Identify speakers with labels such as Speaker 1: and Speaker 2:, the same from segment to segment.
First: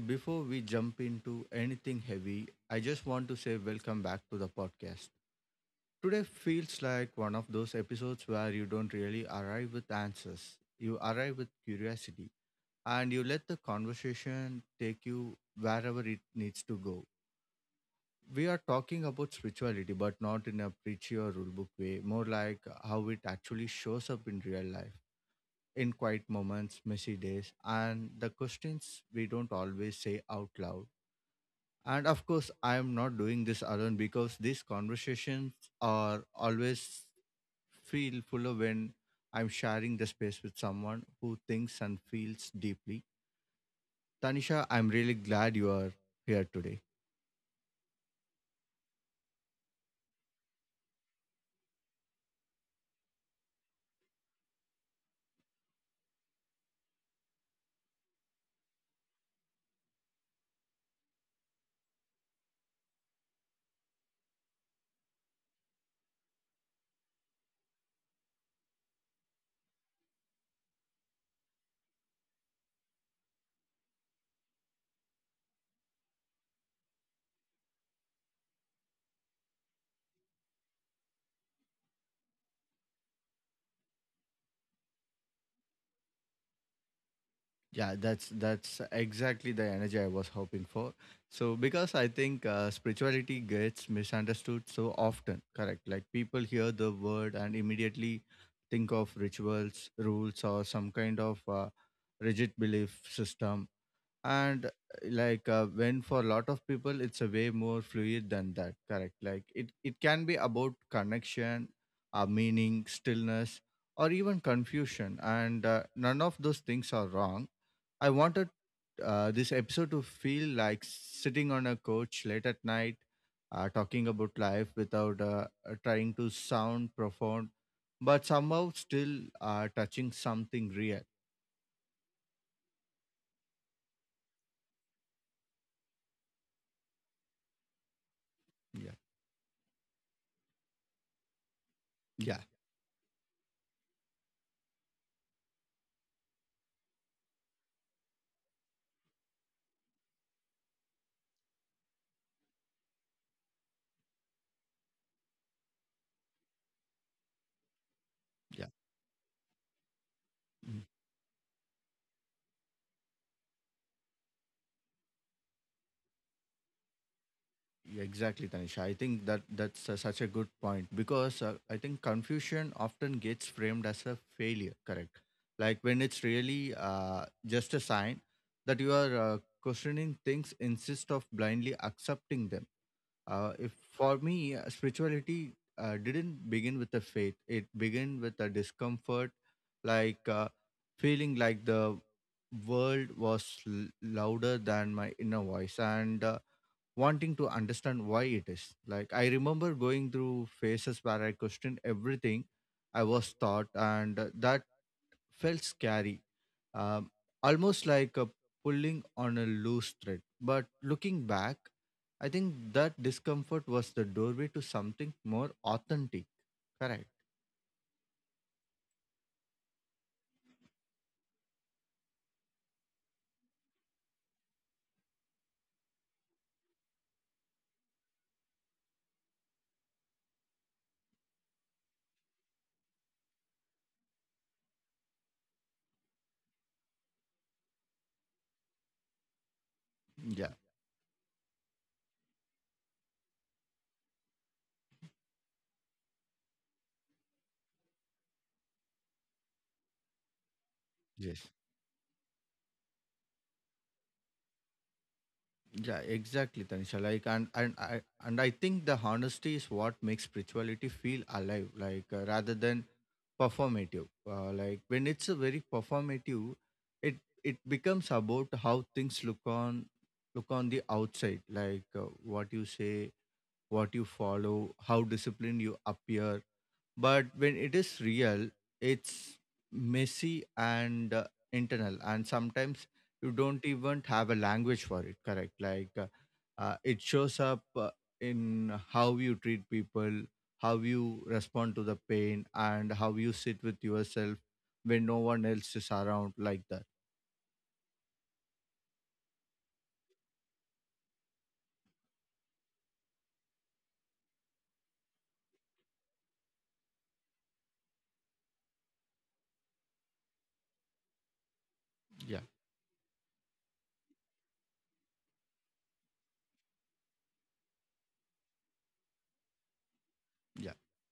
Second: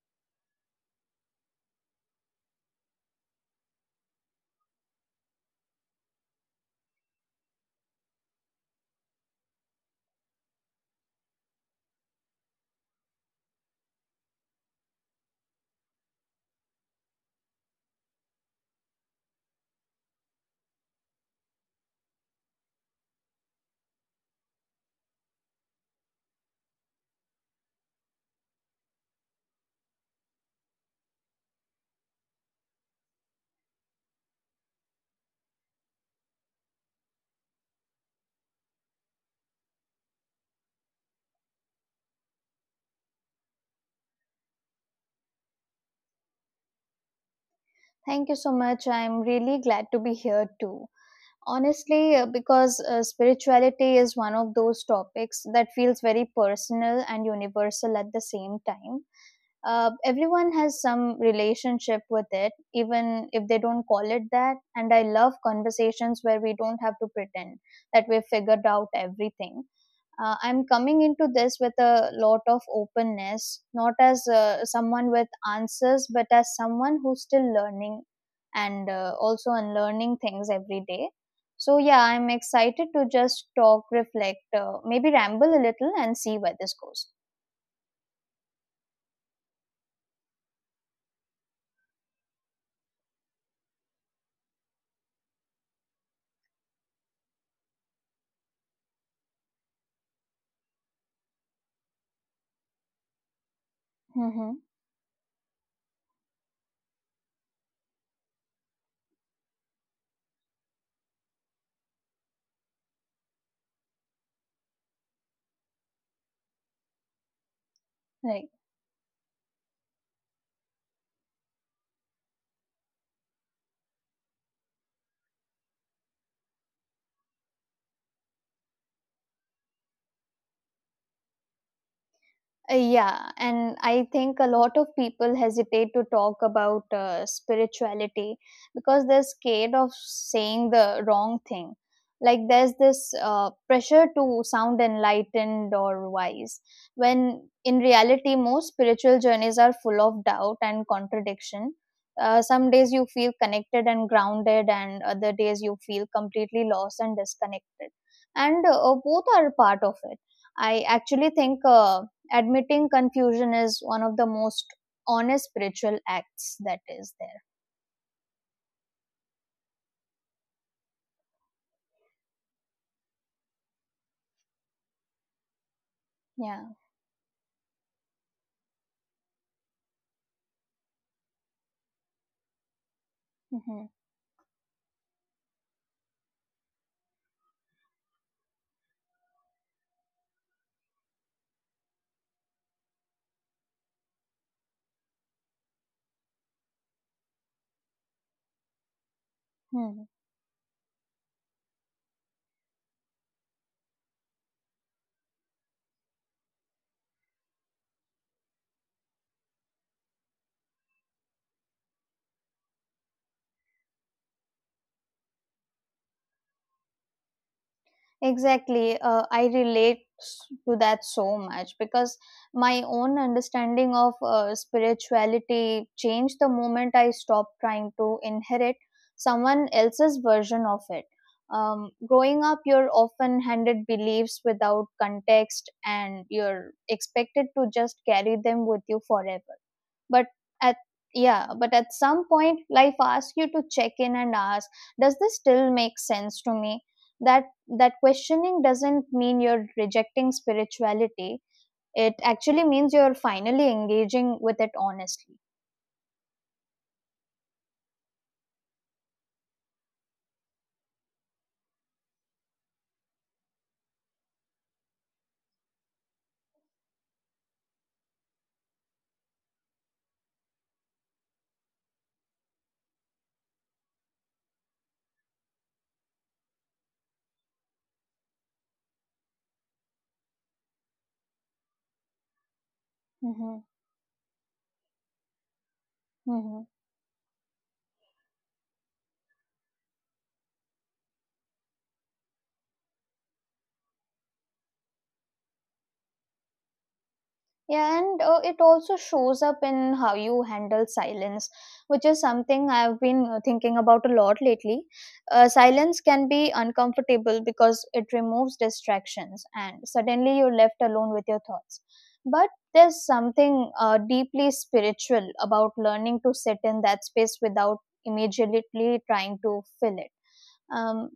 Speaker 1: before we jump into anything heavy, I just want to say welcome back to the podcast. Today feels like one of those episodes where you don't really arrive with answers, you arrive with curiosity, and you let the conversation take you wherever it needs to go. We are talking about spirituality, but not in a preachy or rulebook way, more like how it actually shows up in real life, in quiet moments, messy days, and the questions we don't always say out loud. And of course, I am not doing this alone, because these conversations are always feel fuller when I'm sharing the space with someone who thinks and feels deeply. Tanisha, I'm really glad you are here today.
Speaker 2: Thank you so much. I'm really glad to be here too. Honestly, because spirituality is one of those topics that feels very personal and universal at the same time. Everyone has some relationship with it, even if they don't call it that. And I love conversations where we don't have to pretend that we've figured out everything. I'm coming into this with a lot of openness, not as someone with answers, but as someone who's still learning and also unlearning things every day, so yeah, I'm excited to just talk, reflect, maybe ramble a little and see where this goes.
Speaker 1: Yeah, that's exactly the energy I was hoping for. So because I think spirituality gets misunderstood so often, correct? Like people hear the word and immediately think of rituals, rules, or some kind of rigid belief system.
Speaker 2: Mm-hmm.
Speaker 1: And like when for a lot of people, it's a way more fluid than that, correct? Like it can be about connection, meaning, stillness, or even confusion. And none of those things are wrong. I
Speaker 2: Right.
Speaker 1: wanted this episode to feel like sitting on a couch late at night, talking about life without trying to sound profound, but somehow still touching something real.
Speaker 2: Yeah, and I think a lot of people hesitate to talk about spirituality
Speaker 1: Yeah,
Speaker 2: because they're scared of saying the wrong thing. Like
Speaker 1: yeah,
Speaker 2: there's this pressure to sound enlightened or wise, when in reality, most spiritual journeys are full of doubt and contradiction. Some days you feel connected and grounded, and other days you feel completely lost and disconnected. And
Speaker 1: yeah.
Speaker 2: both are part of it. I
Speaker 1: Mm.
Speaker 2: actually think. Admitting confusion is one of the most honest spiritual acts that is there.
Speaker 1: Yeah, exactly, Tanisha. I think that that's such a good point, because I think confusion often gets framed as a failure. Correct, like when it's
Speaker 2: Yeah.
Speaker 1: really just a sign that you are questioning things instead of blindly accepting them. If
Speaker 2: Hmm.
Speaker 1: for me, spirituality didn't begin with the faith; it began with a discomfort, like feeling like the world was louder than my inner voice, and wanting to understand why it is. Like I remember
Speaker 2: Hmm,
Speaker 1: going through phases where I questioned everything I was taught, and that felt scary, um, almost like a pulling on a loose thread. But looking back, I think that discomfort was the doorway to something more authentic. Correct.
Speaker 2: exactly, I relate to that so much because my own understanding of spirituality changed the moment I stopped trying to inherit someone else's version of it. Um, growing up, you're often handed beliefs without context and you're expected to just carry them with you forever. But
Speaker 1: Yeah.
Speaker 2: at yeah, but at some point, life asks you to check in and ask, does this still make sense to me? That that questioning doesn't mean you're rejecting spirituality.
Speaker 1: Yes.
Speaker 2: It actually means you're finally engaging with it honestly.
Speaker 1: Yeah, exactly, Tanisha. Like, and I think the honesty is what makes spirituality feel alive. Like, rather than performative. Like when it's a very performative, it it becomes about how things look on the outside. Like what you say, what you follow, how disciplined you appear. But when it is real, it's messy and internal, and sometimes you
Speaker 2: Hmm.
Speaker 1: don't even have a language for it. Correct? Like
Speaker 2: Hmm.
Speaker 1: it shows up in how you treat people, how you respond to the pain, and how you sit with yourself when no one else is around. Like that.
Speaker 2: Yeah, and it also shows up in how you handle silence, which is something I've been thinking about a lot lately. Silence can be uncomfortable because it removes distractions, and suddenly you're left alone with your thoughts.
Speaker 1: Yeah.
Speaker 2: But there's something deeply spiritual about learning to sit in that space without immediately trying to fill it. Um,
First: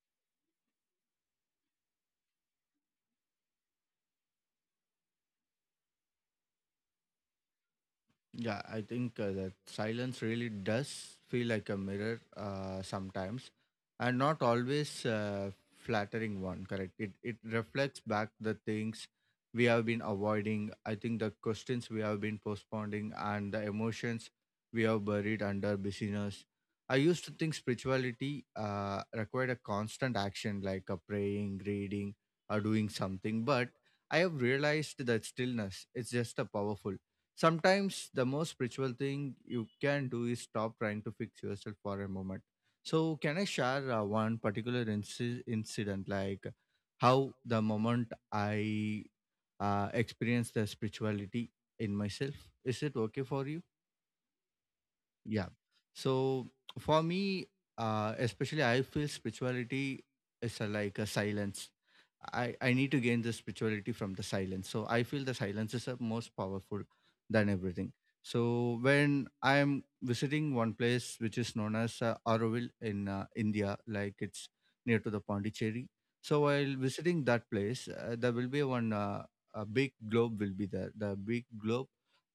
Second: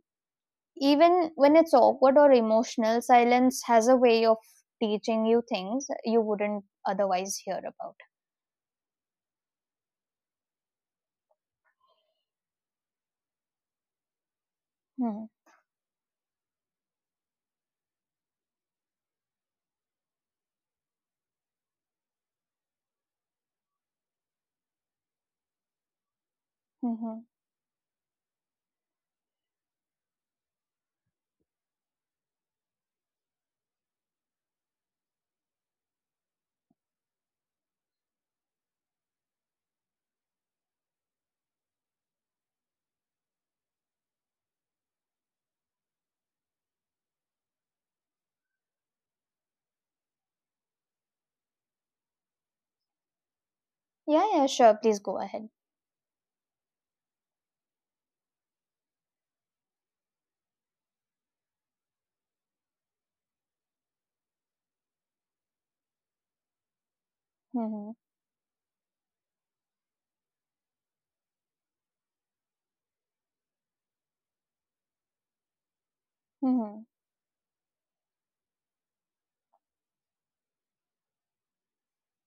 Speaker 2: even when it's awkward or emotional, silence has a way of teaching you things you wouldn't otherwise hear about.
Speaker 1: Yeah, I think that silence really does feel like a mirror sometimes, and not always
Speaker 2: Hmm.
Speaker 1: flattering one. Correct. It reflects back the things we have been avoiding. I think the questions we have been postponing and the emotions we have buried under busyness.
Speaker 2: Hmm,
Speaker 1: I
Speaker 2: hmm.
Speaker 1: used to think spirituality required a constant action like a praying, reading, or doing something, but I have realized that stillness is just a powerful. Sometimes the most spiritual thing you can do is stop trying to fix yourself for a moment. So can I share one particular incident, like how the moment I experienced the spirituality in myself? Is it okay for you?
Speaker 2: Yeah, yeah, sure. Please go
Speaker 1: Yeah.
Speaker 2: ahead.
Speaker 1: So for me, especially I feel spirituality is a, like a silence. I need to gain the spirituality from the silence. So I feel the silence is the most powerful than everything.
Speaker 2: Hmm.
Speaker 1: So when I'm visiting one place which is known as Auroville in India, like it's near to the Pondicherry. So
Speaker 2: Hmm.
Speaker 1: while
Speaker 2: Hmm.
Speaker 1: visiting that place, there will be one a big globe will be there. The big globe,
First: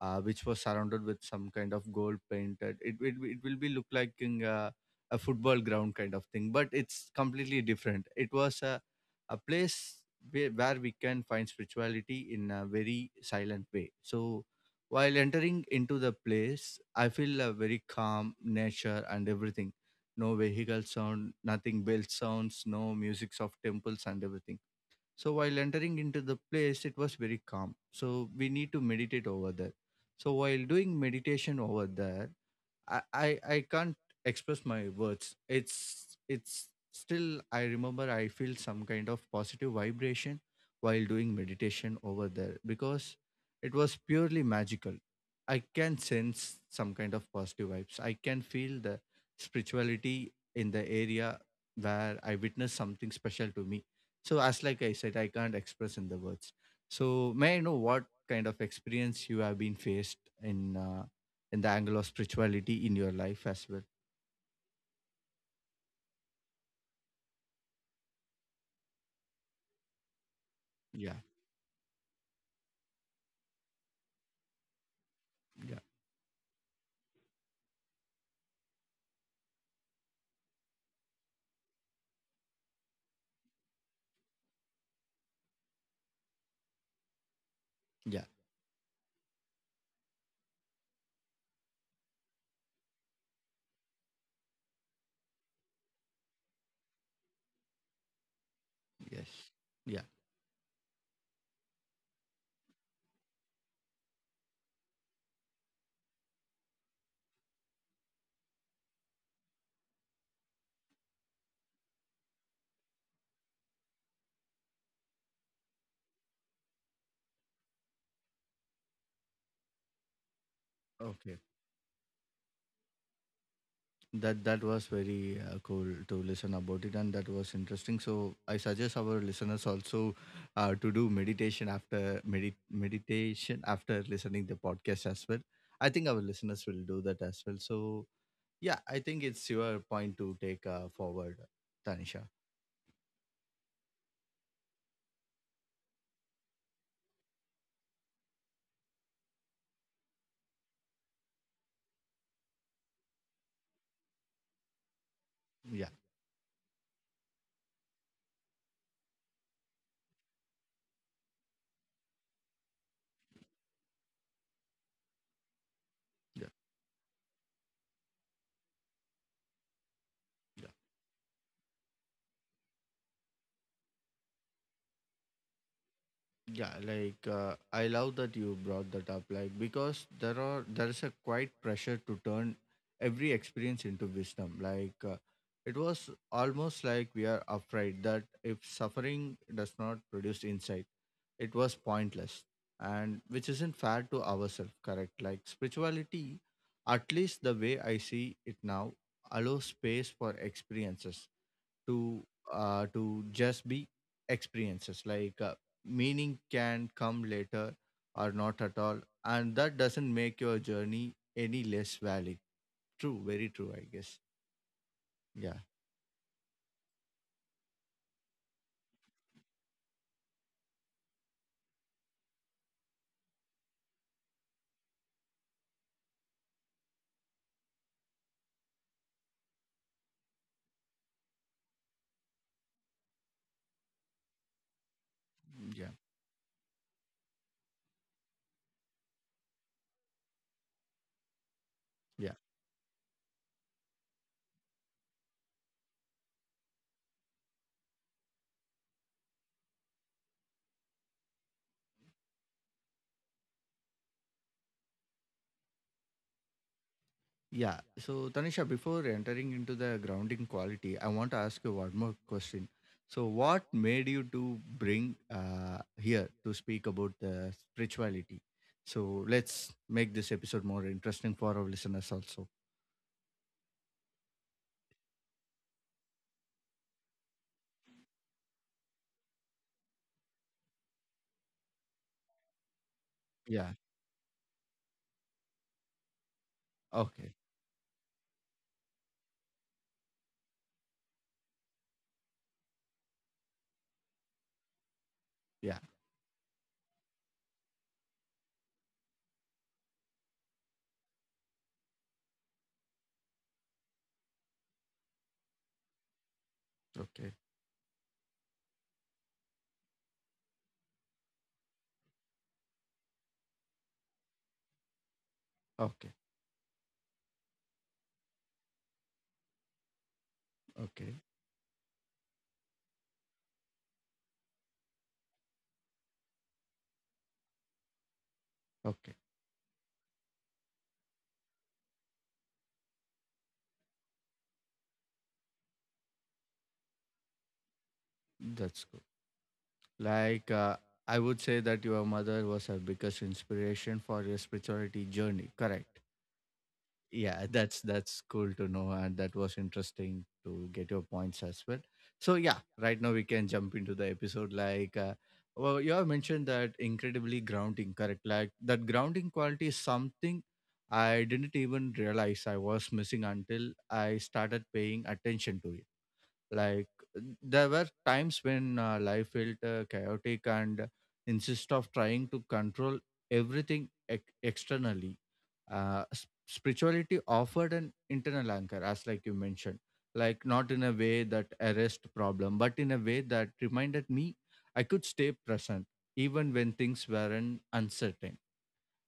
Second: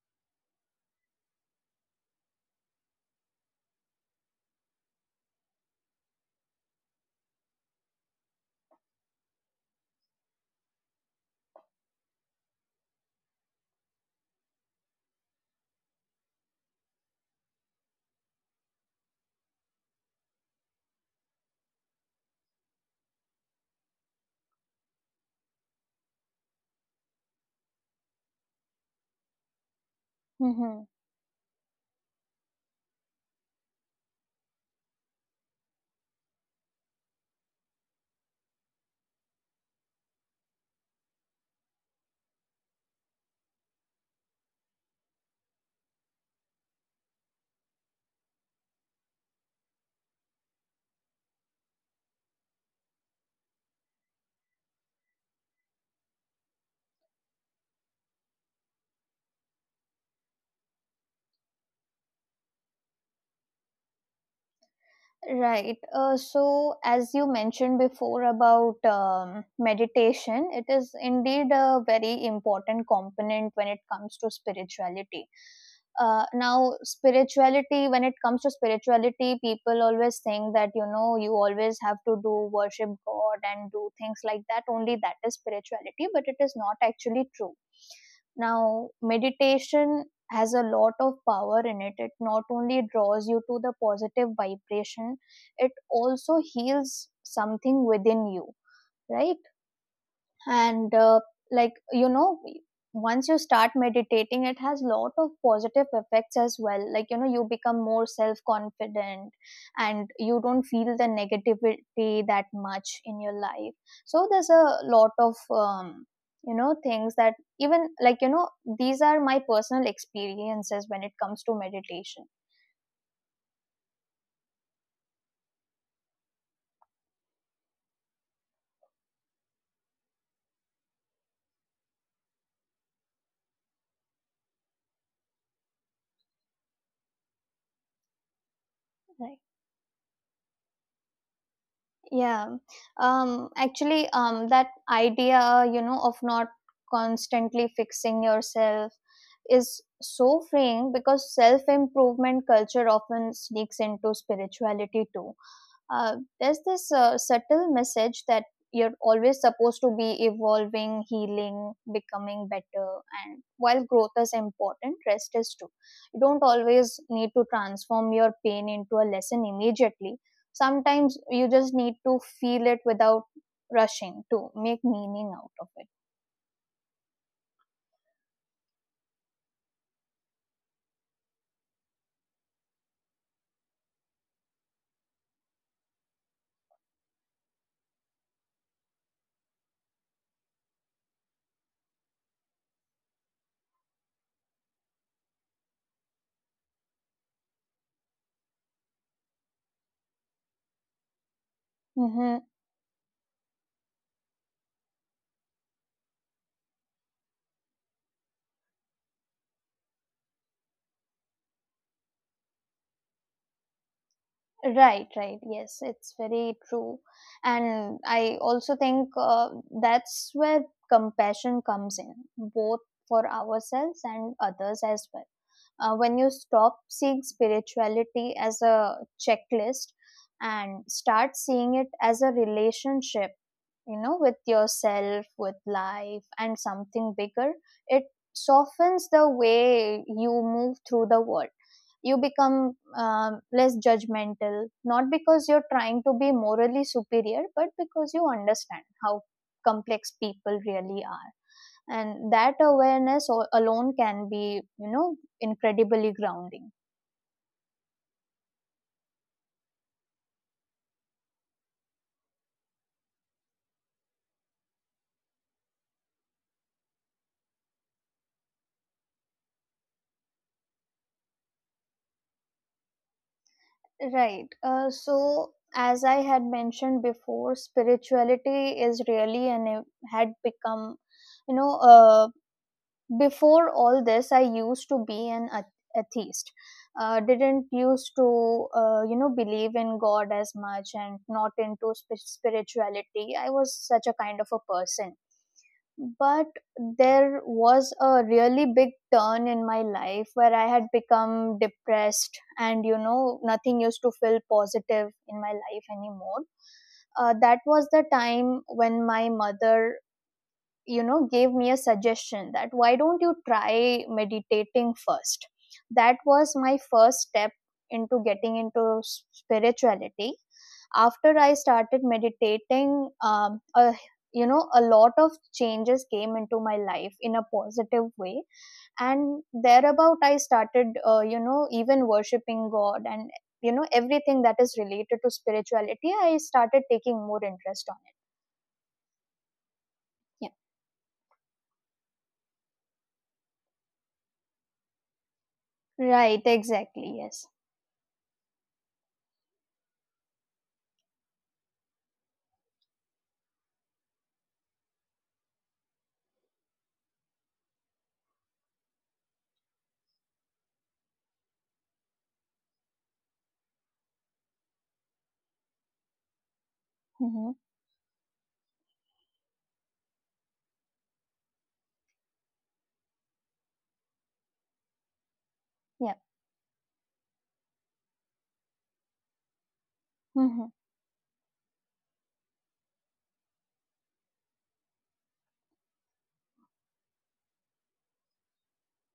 Speaker 1: which was surrounded with some kind of gold painted. It will be look like in, a football ground kind of thing, but it's completely different. It was a place where we can find spirituality in a very silent way. So while entering into the place, I feel a very calm nature and everything. No vehicle sound, nothing bell sounds, no musics of temples and everything. So while entering into the place, it was very calm. So we need to meditate over there. So
Speaker 2: Hmm,
Speaker 1: while
Speaker 2: hmm.
Speaker 1: doing meditation over there, I, I I can't express my words. It's still I remember I feel some kind of positive vibration while doing meditation over there, because it was purely magical. I can sense some kind of positive vibes. I can feel the spirituality in the area where I witnessed something special to me. So as like I said, I can't express in the words. So may I know what kind of experience you have been faced in the angle of spirituality in your life as well?
Speaker 2: Right. So, as you mentioned before about meditation, it is
Speaker 1: Yeah,
Speaker 2: indeed a very important component when it comes to spirituality.
Speaker 1: yeah,
Speaker 2: Now spirituality, when it comes to spirituality, people always think that, you know, you always have to do worship god and do things like that, only that is spirituality, but it is not actually true.
Speaker 1: yeah,
Speaker 2: Now meditation has a lot of power in it. It not only draws you to the positive vibration, it also heals something within you,
Speaker 1: yes,
Speaker 2: right?
Speaker 1: yeah.
Speaker 2: And like you know, once you start meditating, it has lot of positive effects as well, like you know, you become more self confident, and you don't feel the negativity that much in your life. So there's a lot of you know, things that even, like you know, these are my personal experiences when it
Speaker 1: Okay,
Speaker 2: comes to meditation.
Speaker 1: that was very cool to listen about it, and that was interesting. So I suggest our listeners also to do meditation, after meditation after listening the podcast as well. I think our listeners will do that as well. So yeah, I think
Speaker 2: Right.
Speaker 1: it's your point to take forward, Tanisha.
Speaker 2: Yeah. Actually, that idea, you know, of not constantly fixing yourself is so freeing, because self improvement culture often sneaks into spirituality too.
Speaker 1: Yeah,
Speaker 2: There's this subtle message that you're always supposed to be evolving, healing, becoming better. And while growth is important, rest is too. You don't
Speaker 1: yeah.
Speaker 2: always need to transform your pain into a lesson immediately.
Speaker 1: Yeah.
Speaker 2: Sometimes you just need to feel it without rushing to make meaning out of it.
Speaker 1: Yeah, like I love that you brought that up, like because there is a quite pressure to turn every experience into wisdom. Like it was almost like we are afraid that if suffering does not produce insight, it was pointless, and which isn't fair to ourselves, correct? Like spirituality, at least the way I see it now, allows space for experiences to
Speaker 2: Mhm.
Speaker 1: to just be experiences, like meaning can come later or not at all, and that doesn't make your journey any less valid. True, very true, I guess.
Speaker 2: Right, right.
Speaker 1: Yeah,
Speaker 2: Yes, it's very true. And I also think that's where compassion comes in, both for ourselves and others as well. When you stop seeing spirituality as a checklist and start seeing it as a relationship, you know, with yourself, with
Speaker 1: yeah,
Speaker 2: life, and something bigger, it softens the way you move through the world. You
Speaker 1: yeah.
Speaker 2: become less judgmental, not because you're trying to be morally superior, but because you understand how complex people really are, and that awareness alone can be, you know, incredibly grounding.
Speaker 1: Yeah. So, Tanisha, before entering into the grounding quality, I want to ask you one more question. So, what made you to bring here to speak about the spirituality? So, let's make this episode more interesting for our listeners also.
Speaker 2: Right. So as I had mentioned before, spirituality is really and had become, you know, before
Speaker 1: Yeah.
Speaker 2: all this, I used to be an atheist.
Speaker 1: Okay.
Speaker 2: Didn't used to you know, believe in god as much and not into spirituality. I was such a kind of a person.
Speaker 1: Yeah.
Speaker 2: But there was a really big turn in my life where I had become depressed, and you know, nothing used to feel positive in my life anymore.
Speaker 1: Okay.
Speaker 2: That was the time when my mother, you know, gave me a suggestion that why don't you try meditating first. That
Speaker 1: Okay.
Speaker 2: was my first step into getting into spirituality.
Speaker 1: Okay.
Speaker 2: After I started meditating, a, you know, a lot of changes came into my life in a positive way.
Speaker 1: Okay.
Speaker 2: And thereabout I started you know, even worshiping god, and you know, everything that is related to spirituality I started taking more interest on
Speaker 1: That's good.
Speaker 2: it.
Speaker 1: Like, I would say that your mother was her biggest inspiration for your spirituality journey, correct?
Speaker 2: Yeah, right, exactly, yes.
Speaker 1: Yeah, that's cool to know, and that was interesting to get your points as well. So yeah, right now we can jump into the episode, like well, you have mentioned that incredibly grounding, correct? Like that grounding quality is something I didn't even realize I was missing until I started paying attention to it, like
Speaker 2: Mm-hmm.
Speaker 1: there were times when life felt chaotic, and insist of trying to control everything externally,
Speaker 2: Yeah.
Speaker 1: spirituality offered an internal anchor, as like you mentioned. Like
Speaker 2: Hmm.
Speaker 1: not in a way that arrest problem, but in a way that reminded me I could stay present even when things weren't uncertain.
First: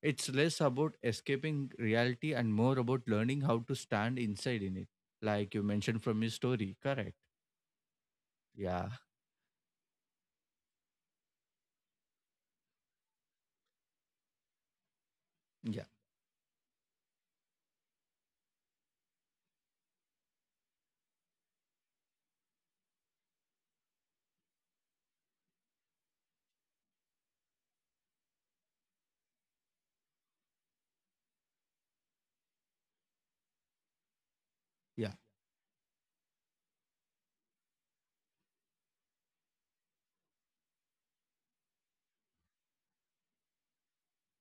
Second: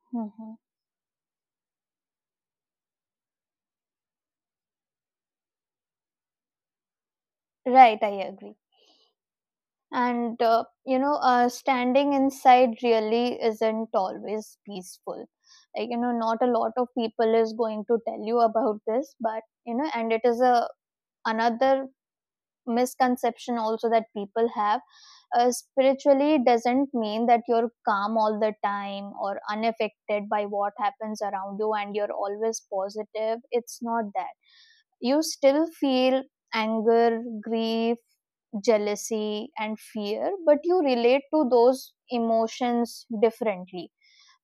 Speaker 1: It's
Speaker 2: Hmm.
Speaker 1: less about escaping reality and more about learning how to stand inside in it, like you mentioned from your story, correct?
Speaker 2: Right, I agree.
Speaker 1: Yeah,
Speaker 2: And you know, standing inside really isn't always peaceful.
Speaker 1: yeah,
Speaker 2: Like you know, not a lot of people is going to tell you about this, but you know, and it is a another misconception also that people have. Spiritually doesn't mean that you're calm all the time or unaffected by what happens around you and you're always positive. It's not that. You still feel anger, grief, jealousy, and fear, but you relate to those emotions differently.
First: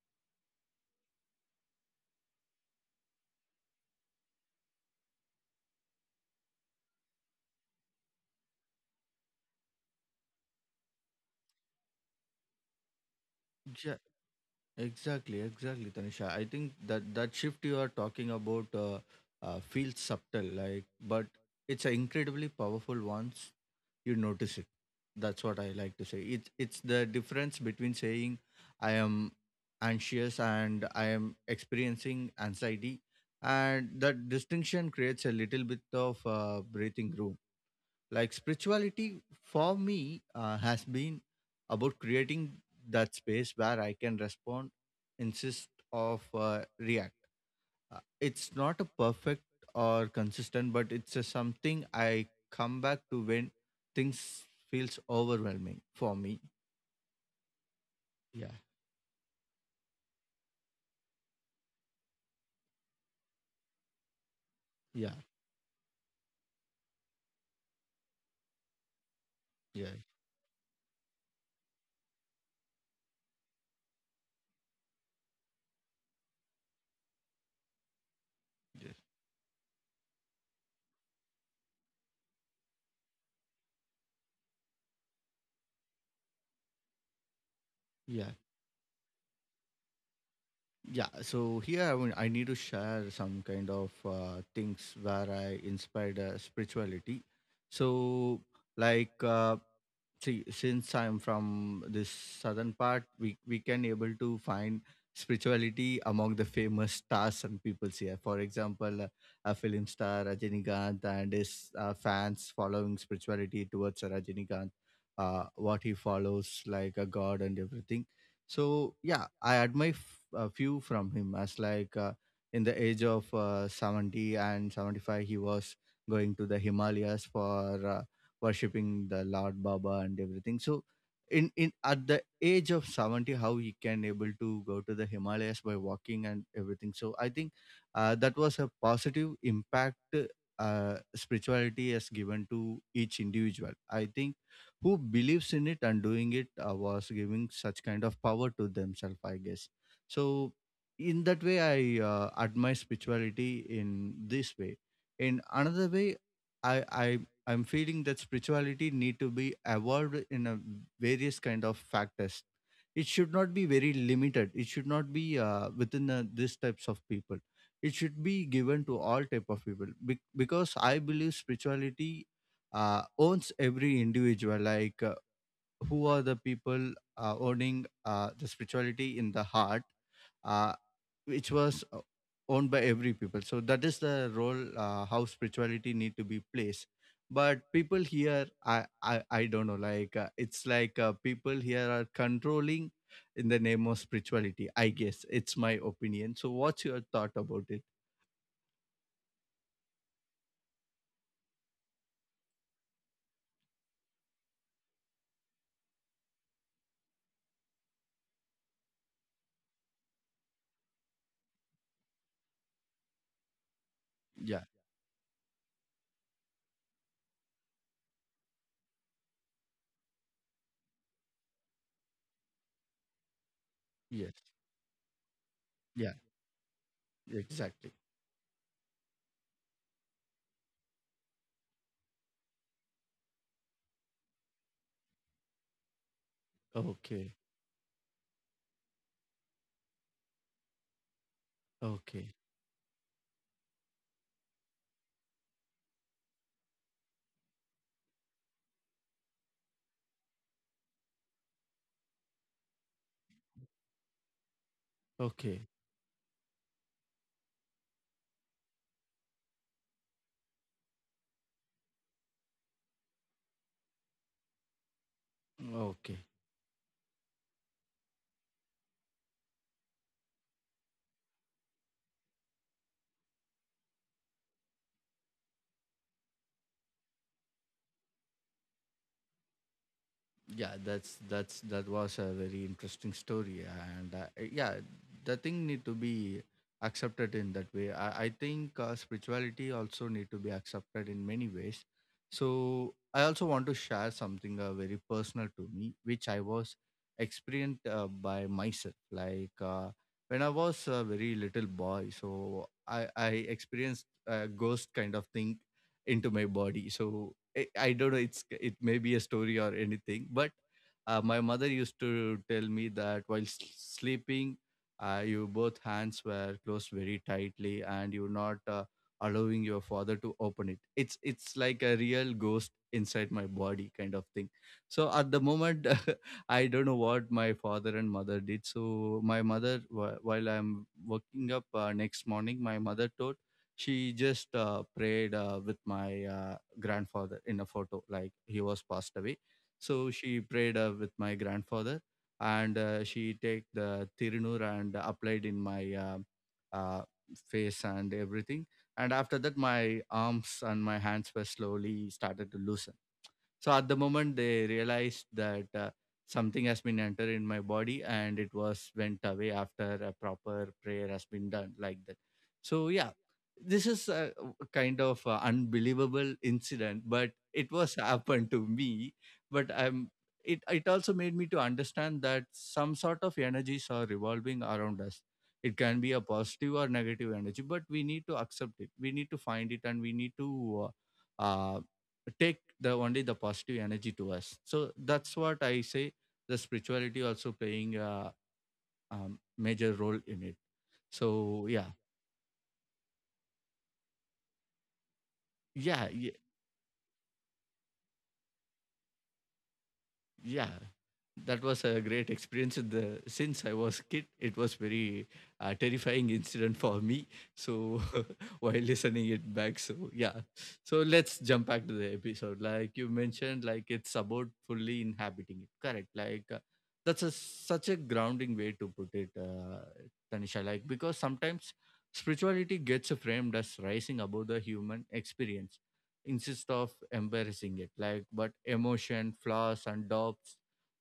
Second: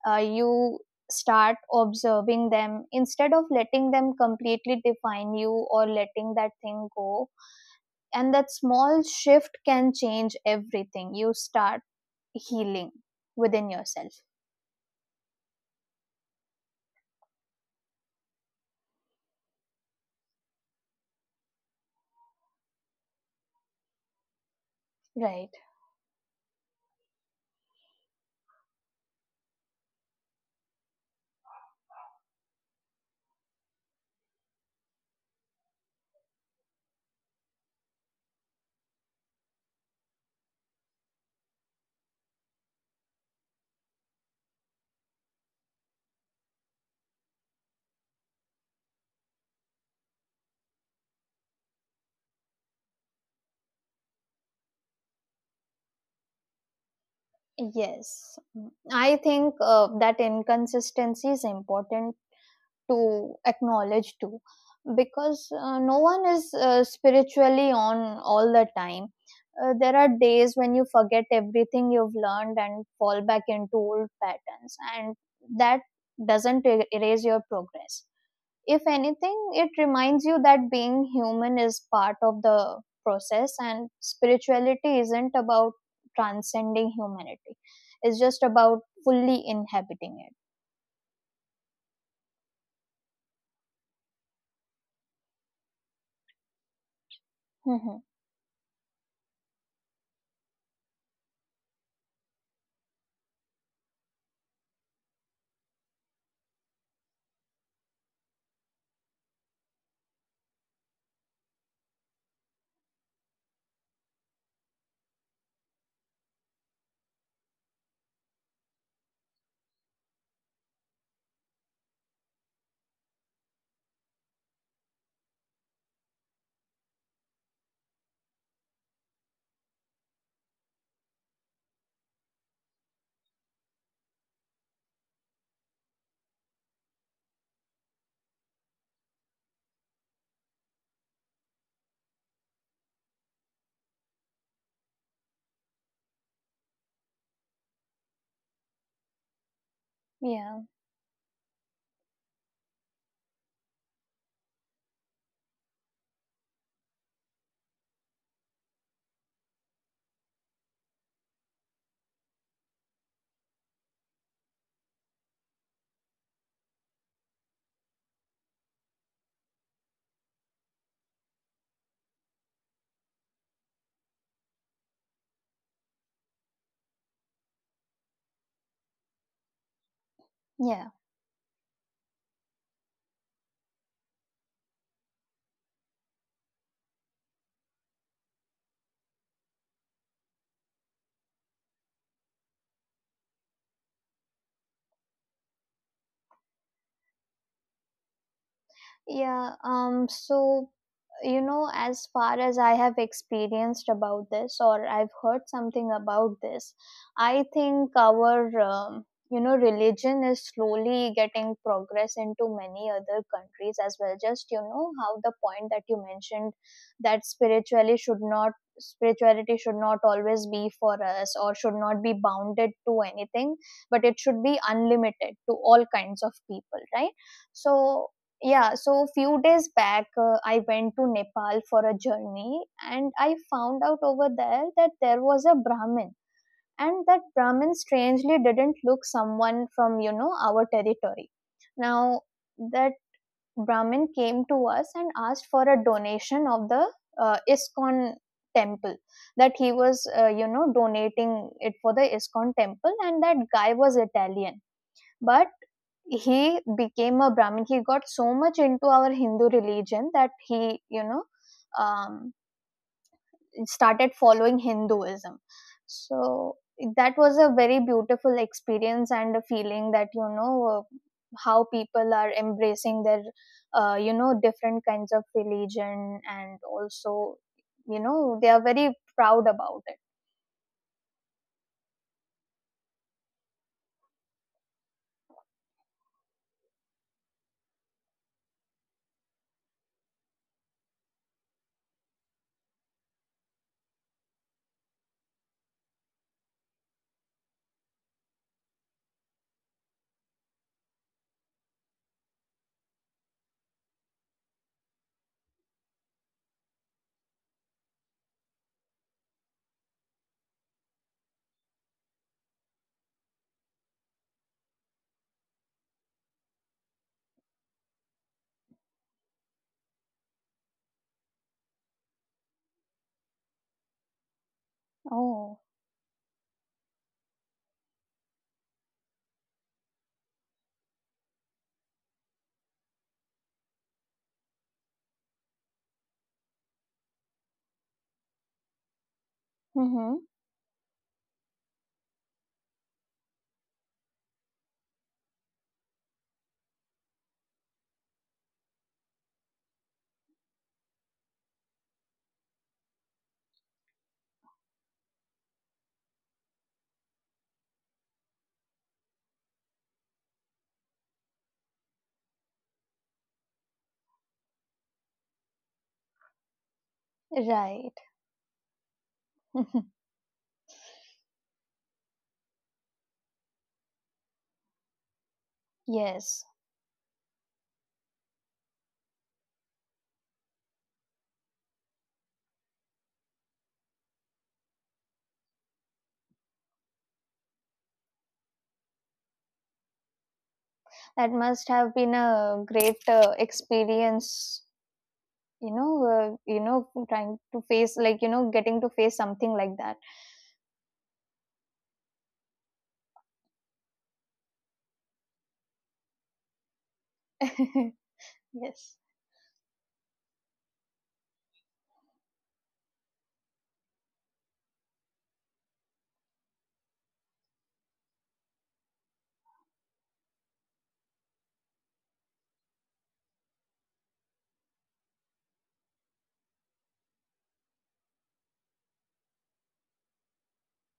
Speaker 2: You start observing them instead of letting them completely define you or letting that thing go. And that small shift can change everything. You start healing within
Speaker 1: yeah.
Speaker 2: yourself.
Speaker 1: Exactly, exactly, Tanisha. I think that that shift you are talking about feels subtle, like, but it's an incredibly powerful once you notice it. That's
Speaker 2: Right,
Speaker 1: what I like to say. It's the difference between saying I am anxious and I am experiencing anxiety, and that distinction creates a little bit of breathing room. Like spirituality for me has been about creating that space where I can respond, insist of react. It's not a perfect or consistent, but it's a something I come back to when things feels overwhelming for me.
Speaker 2: yes.
Speaker 1: Yeah,
Speaker 2: Mm. I think that inconsistency is important to acknowledge too,
Speaker 1: yeah,
Speaker 2: because no one is spiritually on all the time.
Speaker 1: yeah.
Speaker 2: There are days when you forget everything you've learned and fall back into old patterns, and that doesn't erase your progress. If
Speaker 1: Yes.
Speaker 2: anything, it reminds you that being human is part of the process, and spirituality isn't about transcending humanity, it's
Speaker 1: Yeah.
Speaker 2: just about fully inhabiting it.
Speaker 1: Yeah, so here I need to share some kind of things where I inspired spirituality.
Speaker 2: Hmm.
Speaker 1: So, like, see, since I'm from this southern part, we can able to find spirituality among the famous stars and people here, for example a film star Rajinikanth and his fans following spirituality towards Rajinikanth, what he follows like a god and everything. So yeah, I admire a few from him, as like in the age of 70 and 75, he was going to the Himalayas for worshipping the Lord Baba and everything. So in at the age of 70, how he can able to go to the Himalayas by walking and everything, so I think that was a positive impact spirituality has given to each individual, I think, who believes in it and doing it was giving such kind of power to themselves, I guess. So
Speaker 2: Yeah.
Speaker 1: in that way, I admire spirituality in this way. In another way, i i I'm feeling that spirituality need to be evolved in a various kind of factors. It should not be very limited. It should not be within these types of people. It should be given to all type of people because I believe spirituality owns every individual. Like who are the people owning the spirituality in the heart? uh,
Speaker 2: Yeah.
Speaker 1: which was owned by every people, so that is the role, how spirituality need to be placed. But people here, I don't know, like it's like people here are controlling in the name of spirituality, I guess. It's my opinion. So what's your thought about it?
Speaker 2: Yeah, so you know, as far as I have experienced about this or I've heard something about this, I think our you know, religion is slowly getting progress into many other countries as well. Just you
Speaker 1: Yeah.
Speaker 2: know how the point that you mentioned, that spiritually should not spirituality should not always be for us or should not be bounded to anything, but it should
Speaker 1: Yes.
Speaker 2: be unlimited to all
Speaker 1: Yeah,
Speaker 2: kinds of people, right?
Speaker 1: exactly.
Speaker 2: So yeah, so few days back, I went to Nepal for a journey, and I found out over there that there was a Brahmin, and that
Speaker 1: Okay.
Speaker 2: Brahmin strangely didn't look someone from, you know, our territory. Now
Speaker 1: Okay.
Speaker 2: that Brahmin came to us and asked for a donation of the ISKCON temple, that he was you know, donating it for the ISKCON temple, and that guy was Italian, but
Speaker 1: Okay.
Speaker 2: he became a brahmin. He got so much into our hindu religion that he, you know, um, started following hinduism.
Speaker 1: Okay.
Speaker 2: So that was a very beautiful experience and a feeling that, you know, how people are embracing their you know, different kinds of religion, and also you know, they are very proud about it.
Speaker 1: Yeah, that's that was a very interesting story. And yeah, the thing need to be accepted in that way. I think spirituality also need to be accepted in many ways. So I also want to share something very personal to me, which I was experienced by myself. Like when I was a very little boy, so I experienced a ghost kind of thing into my body. So I don't know. It's it may be a story or anything, but my mother used to tell me that while sleeping, your both hands were closed very tightly, and you're not allowing your father to open it. It's like a real ghost inside my body kind of thing. So at the
Speaker 2: Oh.
Speaker 1: moment, I don't know what my father and mother did. So my mother, while I'm waking up next morning, my mother told she just prayed with my grandfather in a photo, like he was passed away. So
Speaker 2: Mm-hmm.
Speaker 1: she prayed with my grandfather, and she take the tirunur and applied in my uh, face and everything. And after that, my arms and my hands were slowly started to loosen. So at the moment, they realized that something has been entered in my body, and it was went away after a proper prayer has been done, like that. So yeah, this is a kind of unbelievable incident, but it was
Speaker 2: Right.
Speaker 1: happened to me. But I'm, it also made me to understand that some sort of energies are revolving around us. It can be a
Speaker 2: Yes.
Speaker 1: positive or negative energy, but we need to accept it. We need to find it, and we need to uh, uh, take the only the positive energy to us. So that's what I say, the spirituality also playing a major role in it.
Speaker 2: That
Speaker 1: So
Speaker 2: must
Speaker 1: yeah.
Speaker 2: have been a great experience,
Speaker 1: Yeah, yeah,
Speaker 2: you know, trying to face, like, you know, getting to face something like that.
Speaker 1: yeah. That was a great experience. The since I was kid, it was very terrifying incident for me. So while
Speaker 2: Yes.
Speaker 1: listening it back, so yeah. So let's jump back to the episode like you mentioned. Like it's about fully inhabiting it, correct? Like that's a such a grounding way to put it, Tanisha. Like because sometimes spirituality gets framed as rising above the human experience instead of embarrassing it, like. But emotion, flaws and doubts,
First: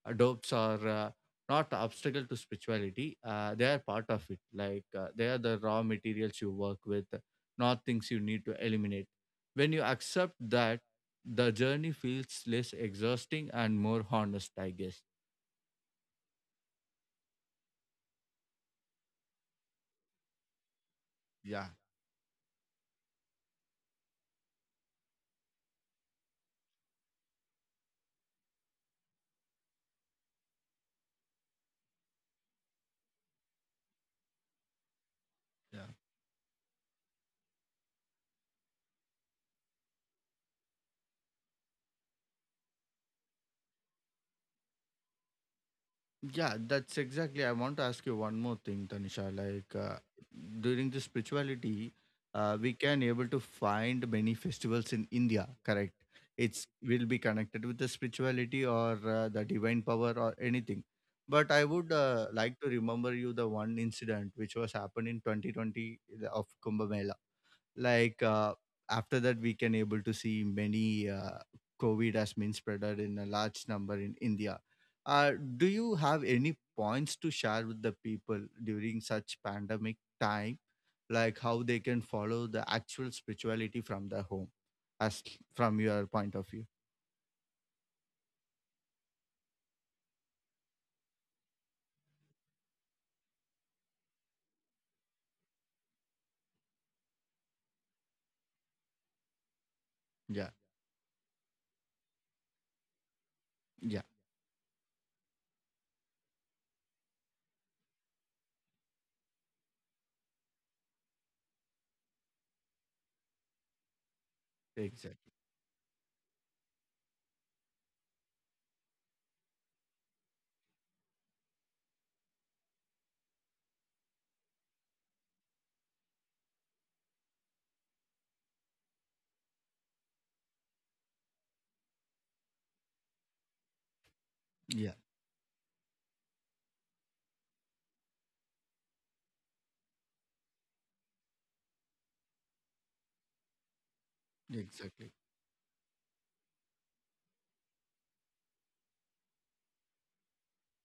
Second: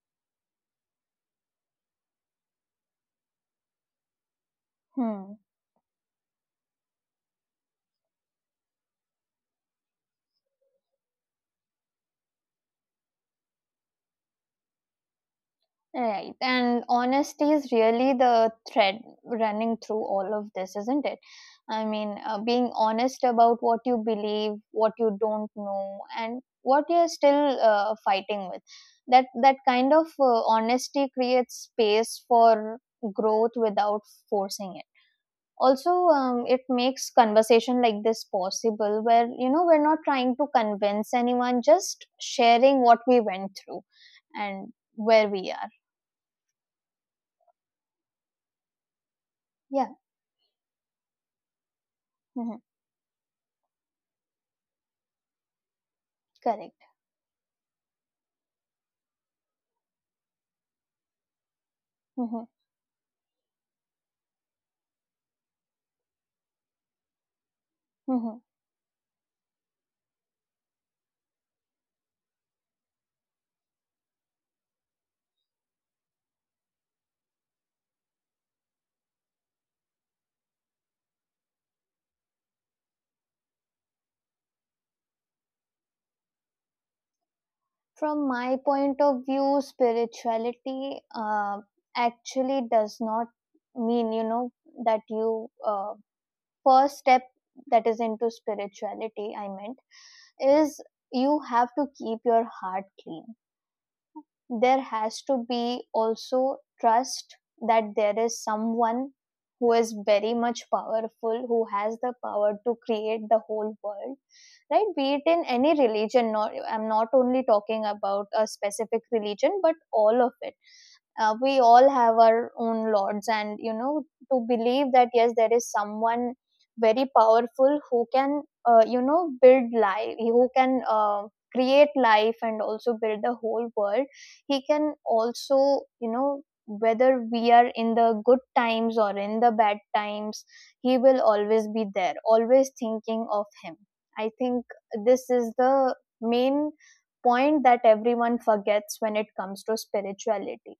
Speaker 1: dopes are not obstacle to spirituality. They are part of it. Like they
Speaker 2: Hmm.
Speaker 1: are the raw materials you work with, not things you need to eliminate. When you accept that, the journey feels less exhausting and more honest, I guess.
Speaker 2: Right. And honesty is really the thread running through all of this, isn't it?
Speaker 1: Yeah.
Speaker 2: I mean, being honest about what you believe, what you don't know, and what you're still fighting with. That kind of honesty creates space for growth without forcing it.
Speaker 1: Yeah.
Speaker 2: Also, it makes conversation like this possible where we're not trying to convince anyone, just sharing what we went through and where we are.
Speaker 1: Yeah, that's exactly. I want to ask you one more thing, Tanisha. Like
Speaker 2: Yeah.
Speaker 1: during the spirituality,
Speaker 2: Hmm.
Speaker 1: we can able to find many festivals in India. Correct? It's
Speaker 2: Correct.
Speaker 1: will be connected with the spirituality or the divine power or anything. But I would
Speaker 2: Hmm.
Speaker 1: like to remember you the one incident which was happened in 2020 of Kumbh Mela. Like
Speaker 2: Hmm.
Speaker 1: after that, we can able to see many covid has been spreaded in a large number in India. Do you have any points to share with the people during such pandemic time, like how they can follow the actual spirituality from the home, as from your point of view?
Speaker 2: From my point of view, spirituality actually does not mean, that you, first step that is into spirituality, I meant,
Speaker 1: Yeah.
Speaker 2: is you have to keep your heart clean.
Speaker 1: Yeah,
Speaker 2: There has to be also trust that there is someone who is very much powerful, who has the power to create the whole world. Right, be it
Speaker 1: exactly.
Speaker 2: in any religion. Not I'm not only talking about a specific religion but all of it. We all have our own lords, and to believe that yes, there is someone very powerful who can, build life, who can, create life and also build the whole world. He
Speaker 1: Yeah,
Speaker 2: can also, you know whether we are in the good times or in the bad times, he will always be there, always thinking of him. I think
Speaker 1: exactly.
Speaker 2: this is the main point that everyone forgets when it comes to spirituality.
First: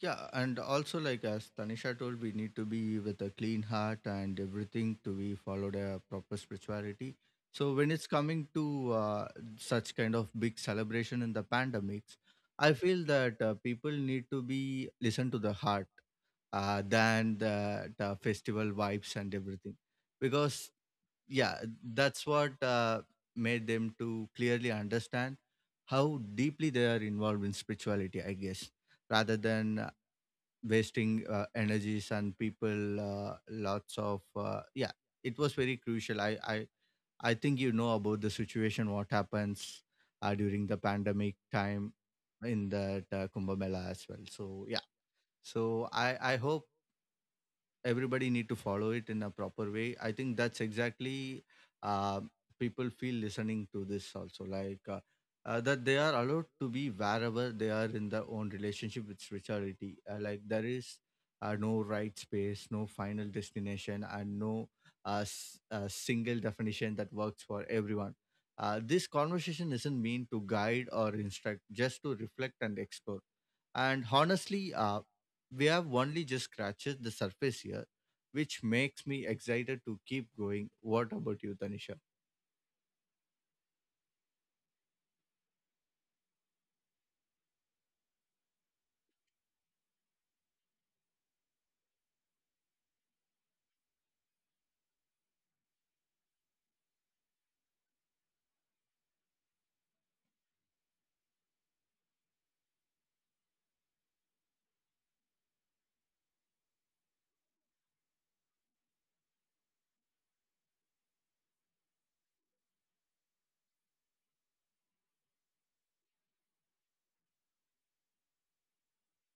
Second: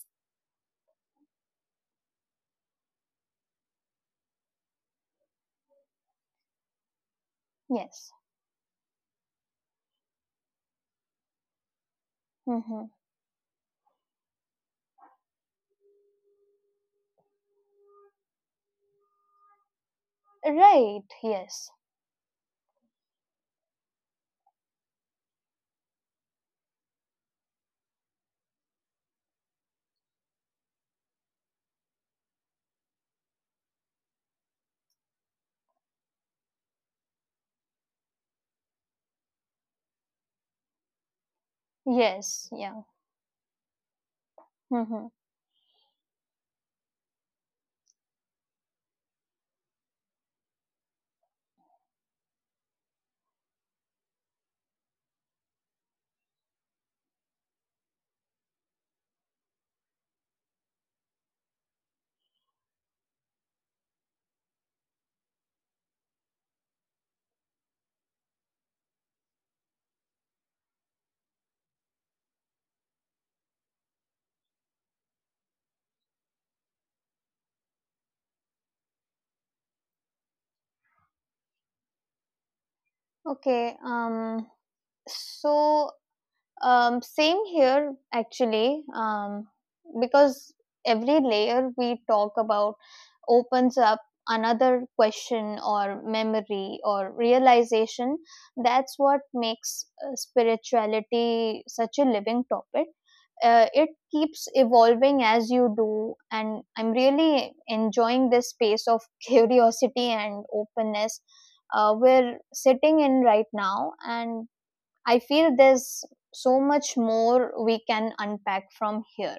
Speaker 1: Yeah, and also like as Tanisha told, we need to be with a clean heart and everything to be followed a proper spirituality. So when it's
Speaker 2: Yes.
Speaker 1: coming to such kind of big celebration in the pandemics, I
Speaker 2: Mm-hmm.
Speaker 1: feel that people need to be listen to the heart than the festival vibes and everything, because
Speaker 2: Right.
Speaker 1: yeah,
Speaker 2: Yes.
Speaker 1: that's what made them to clearly understand how deeply they are involved in spirituality, I guess, rather than wasting energies and people lots of yeah, it was very crucial. I I think you know about the situation what happens during the pandemic time
Speaker 2: Yes.
Speaker 1: in
Speaker 2: Yeah.
Speaker 1: that Kumbh Mela as well. So yeah.
Speaker 2: Mm-hmm.
Speaker 1: So I hope everybody need to follow it in a proper way. I think that's exactly uh, people feel listening to this also. Like that they are allowed to be wherever they are in their own relationship with spirituality. Like there is no right space, no final destination, and no single definition that works for everyone. This conversation isn't mean to guide or instruct, just to reflect and explore. And honestly, we have only just scratched the surface here, which makes me excited to keep going. What about you, Tanisha?
Speaker 2: Okay. So. Same here, actually, because every layer we talk about opens up another question or memory or realization. That's what makes spirituality such a living topic. It keeps evolving as you do, and I'm really enjoying this space of curiosity and openness we're sitting in right now. And I feel there's so much more we can unpack from here.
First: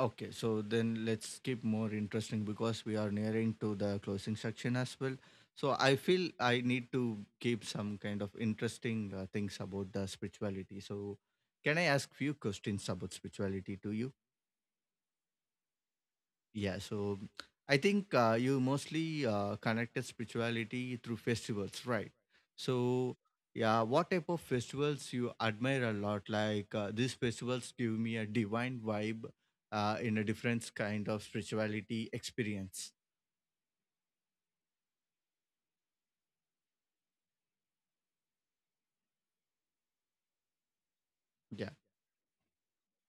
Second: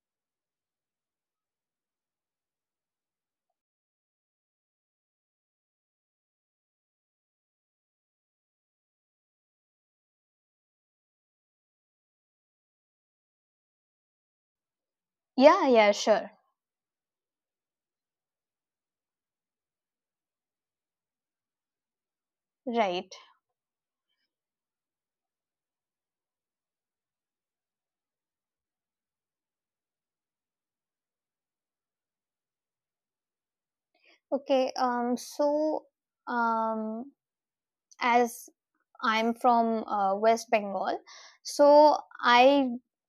Speaker 1: Okay, so then let's keep more interesting, because we are nearing to the closing section as well. So I feel I need to keep some kind of interesting things about the spirituality. So can I ask few questions about spirituality to you?
Speaker 2: Yeah, yeah, sure.
Speaker 1: Yeah, so I think you mostly connected spirituality through festivals, right?
Speaker 2: Right.
Speaker 1: So yeah, what type of festivals you admire a lot? Like these festivals give me a divine vibe in a different kind of spirituality experience.
Speaker 2: Okay. So, um, as I'm from West Bengal,
Speaker 1: Yeah.
Speaker 2: so I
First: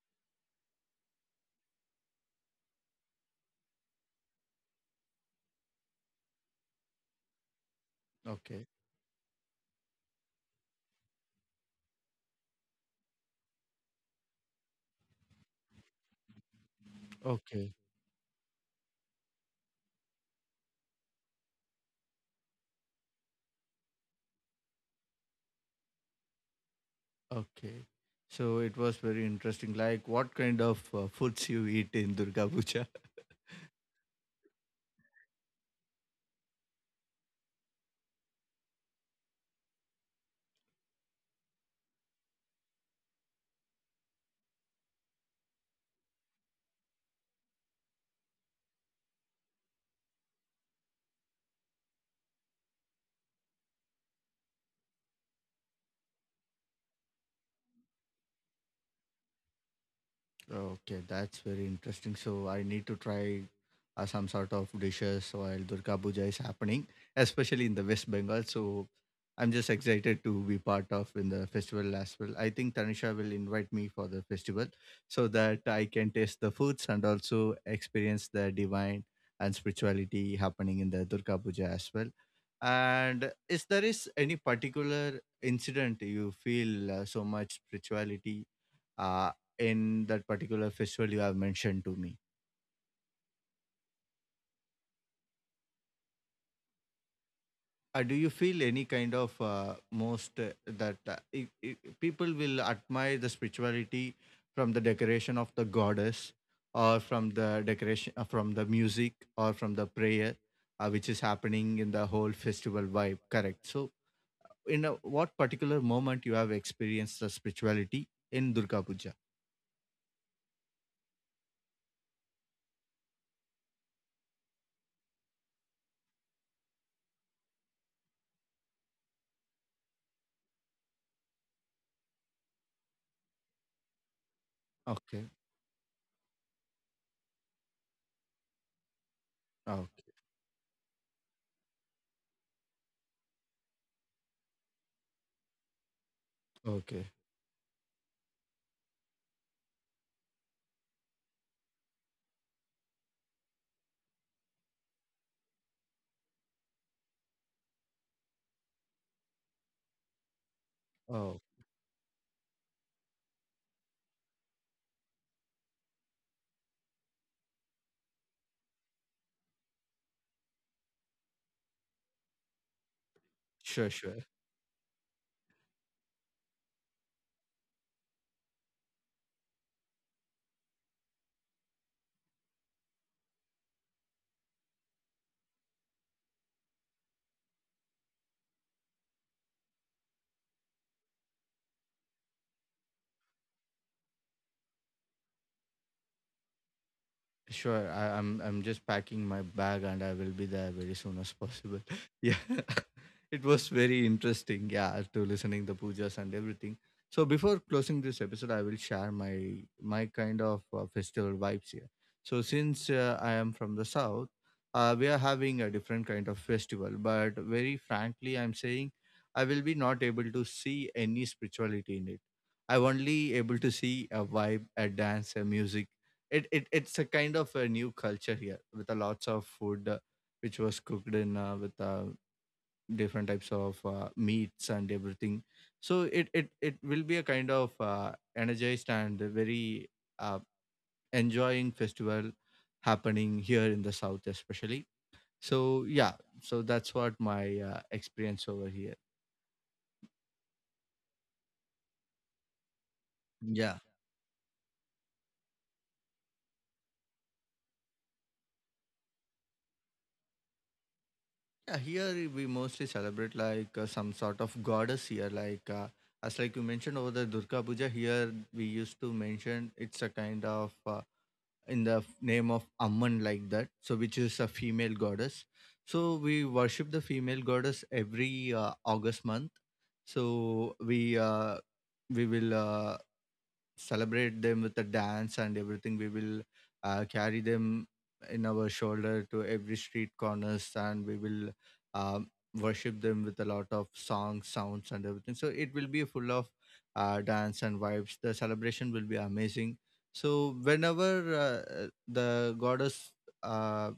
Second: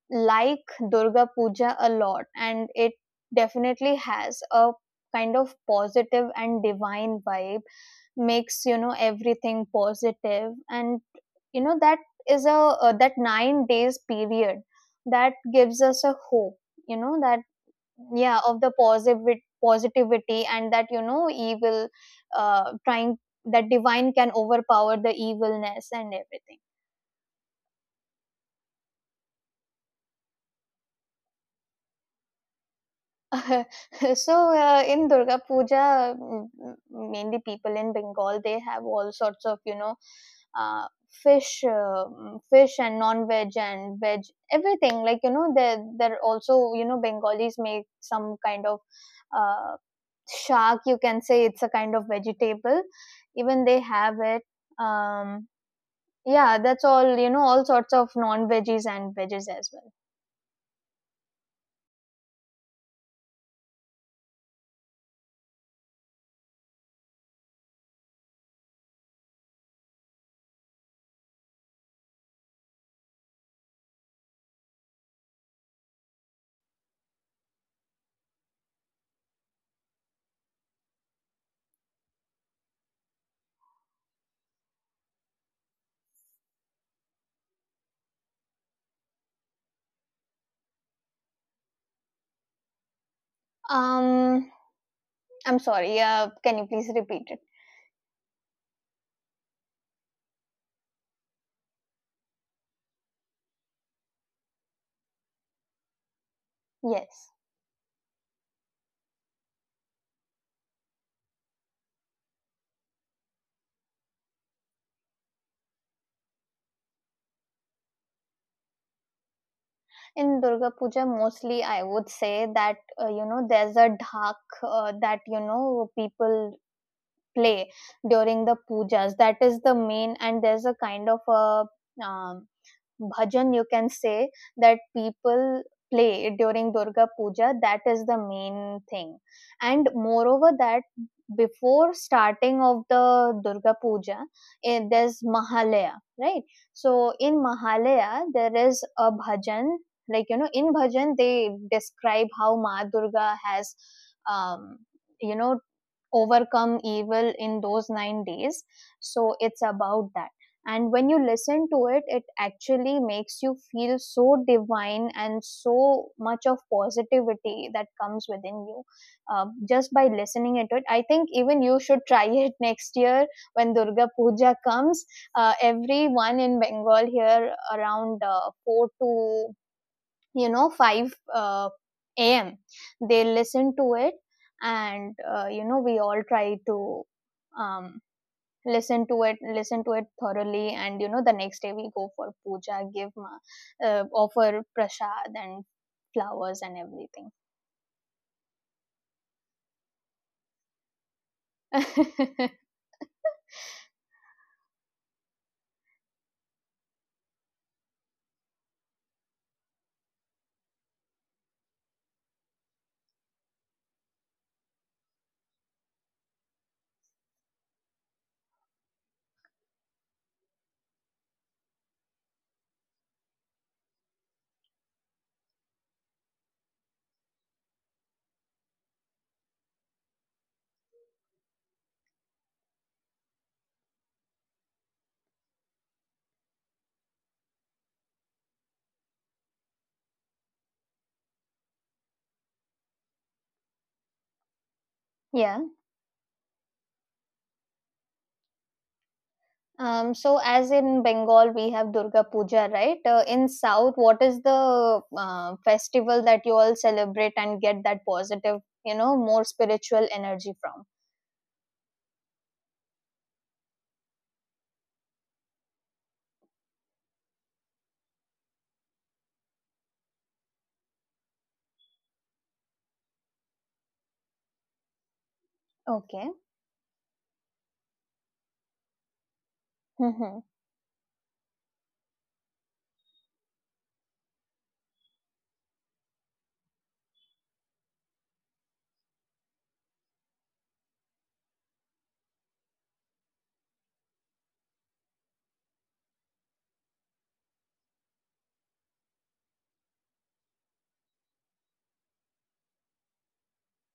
Speaker 2: like Durga Puja a lot, and it definitely has a kind of positive and divine vibe, makes
Speaker 1: Okay.
Speaker 2: everything positive. And that is a that 9 days period that gives us a hope, that,
Speaker 1: Okay.
Speaker 2: yeah, of the positive positivity, and that, evil, trying, that divine can overpower the evilness and everything.
Speaker 1: Okay. So it was very interesting. Like, what kind of foods you eat in Durga Puja?
Speaker 2: So, in Durga Puja, mainly people in Bengal, they have all sorts of, uh, fish, fish and non-veg and veg, everything. Like, they're also, Bengalis make some kind of uh, shark, you can say it's a kind of vegetable. Even they have it. Um, yeah, that's all, all sorts of non-veggies and veggies as well.
Speaker 1: Okay, that's very interesting. So I need to try some sort of dishes while Durga Puja is happening, especially in the West Bengal. So I'm just excited to be part of in the festival as well. I think Tanisha will invite me for the festival so that I can taste the foods and also experience the divine and spirituality happening in the Durga Puja as well. And is there is any particular incident you feel so much spirituality uh, in that particular festival you have mentioned to me.
Speaker 2: Um, I'm sorry, can you please repeat it?
Speaker 1: Do you feel any kind of most that I people will admire the spirituality from the decoration of the goddess or from
Speaker 2: Yes.
Speaker 1: the decoration from the music or from the prayer which is happening in the whole festival vibe, correct? So in a, what particular moment you have experienced the spirituality in Durga Puja?
Speaker 2: In Durga Puja, mostly I would say that, there's a dhak, that, people play during the pujas. That is the main, and there's a kind of a um, bhajan, you can say, that
Speaker 1: Okay.
Speaker 2: people play during Durga Puja. That is the main thing. And
Speaker 1: Okay.
Speaker 2: moreover that, before starting of the Durga Puja, there's Mahalaya, right? So
Speaker 1: Okay.
Speaker 2: in Mahalaya there is a bhajan. Like, in bhajan they describe how Ma Durga has, um, you know overcome evil in those 9 days. So it's about that. And when you
Speaker 1: Oh.
Speaker 2: listen to it, it actually makes you feel so divine and so much of positivity that comes within you, just by listening into it. I think even you should try it next year when
Speaker 1: Sure,
Speaker 2: Durga
Speaker 1: sure.
Speaker 2: Puja comes. Everyone in Bengal here around 4 to, 5 am, they listen to it. And we all try to, um, listen to it thoroughly. And the next day we go for puja, give offer prasad and flowers and everything.
Speaker 1: Sure, I'm just packing my bag and I will be there very soon as possible. Yeah, it was very interesting. Yeah, to listening the pujas and everything. So before closing this episode, I will share my kind of festival vibes here. So since I am from the south, we are having a different kind of festival. But very frankly, I'm saying I will be not able to see any spirituality in it. I'm only able to see a vibe, a dance, a music. It's a kind of a new culture here with a lots of food which was cooked in with different types of meats and everything. So it will be a kind of energized and very uh, enjoying festival happening here in the south especially.
Speaker 2: Yeah.
Speaker 1: So yeah, so that's what my experience over here.
Speaker 2: So as in Bengal, we have Durga Puja, right? In
Speaker 1: Yeah.
Speaker 2: South, what is the festival that you all celebrate and get that positive, more spiritual energy from?
Speaker 1: Yeah, here we mostly celebrate like some sort of goddess here. Like as like you mentioned over the Durga Puja, here we used to mention it's a kind of in the name of Amman, like that. So which is a female goddess. So
Speaker 2: Okay.
Speaker 1: we worship the female goddess every August month.
Speaker 2: Mm-hmm.
Speaker 1: So we will celebrate them with a dance and everything. We will carry them in our shoulder to every street corners, and we will um, worship them with a lot of songs, sounds, and everything. So it will be full of dance and vibes. The celebration will be amazing. So whenever the goddess uh,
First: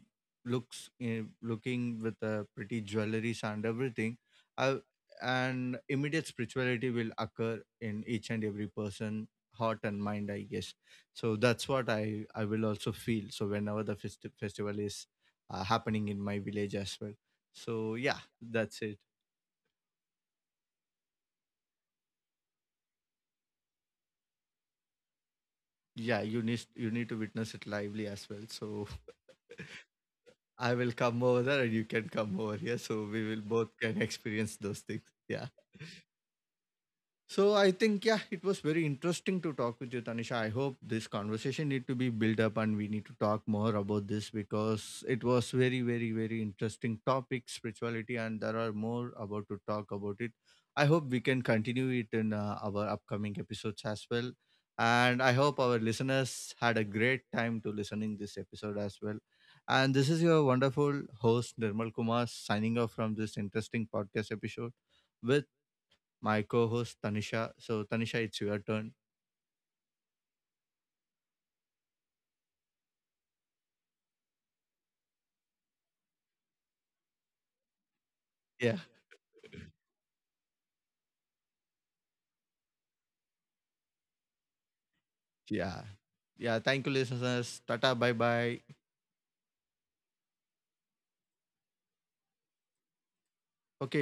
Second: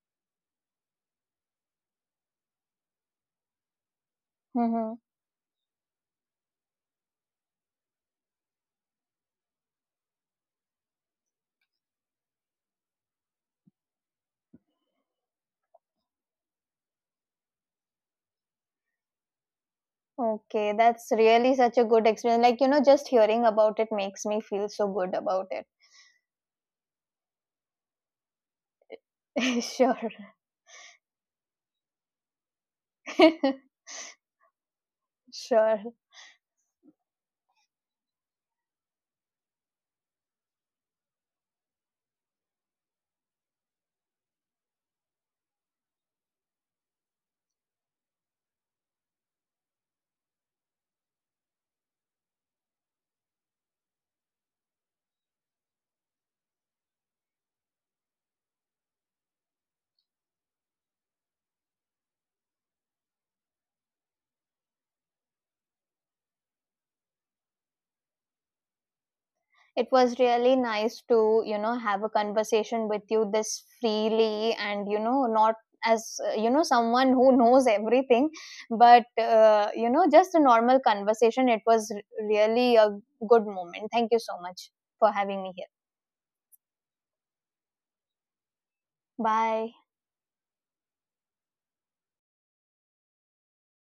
Speaker 1: looks looking with pretty jewelries and everything, I,
Speaker 2: Mm-hmm.
Speaker 1: and immediate spirituality will occur in each and every person heart and mind, I guess. So that's what I will also feel, so whenever the festival is happening in my village as well. So yeah, that's it.
Speaker 2: Okay, that's really such a good experience. Like, just hearing about it makes me feel so good about it.
Speaker 1: Yeah, you need to witness it lively as well. So
Speaker 2: Sure.
Speaker 1: I will come over there and you can come over here, so we will both can experience those things. Yeah.
Speaker 2: Sure.
Speaker 1: So I think yeah, it was very interesting to talk with you, Tanisha. I hope this conversation need to be built up and we need to talk more about this, because it was very, very, very interesting topic, spirituality, and there are more about to talk about it. I hope we can continue it in our upcoming episodes as well. And I hope our listeners had a great time to listening this episode as well. And this is your wonderful host Nirmal Kumar signing off from this interesting podcast episode with my co-host Tanisha. So Tanisha, it's your turn.
Speaker 2: It was really nice to, have a conversation with you this freely and, not as, someone who knows everything,
Speaker 1: Yeah.
Speaker 2: but, just a normal conversation. It was really a good moment. Thank you so much for having me here.
Speaker 1: Yeah. Yeah. Thank you, listeners. Tata. Bye bye.
Speaker 2: Bye.
Speaker 1: Okay.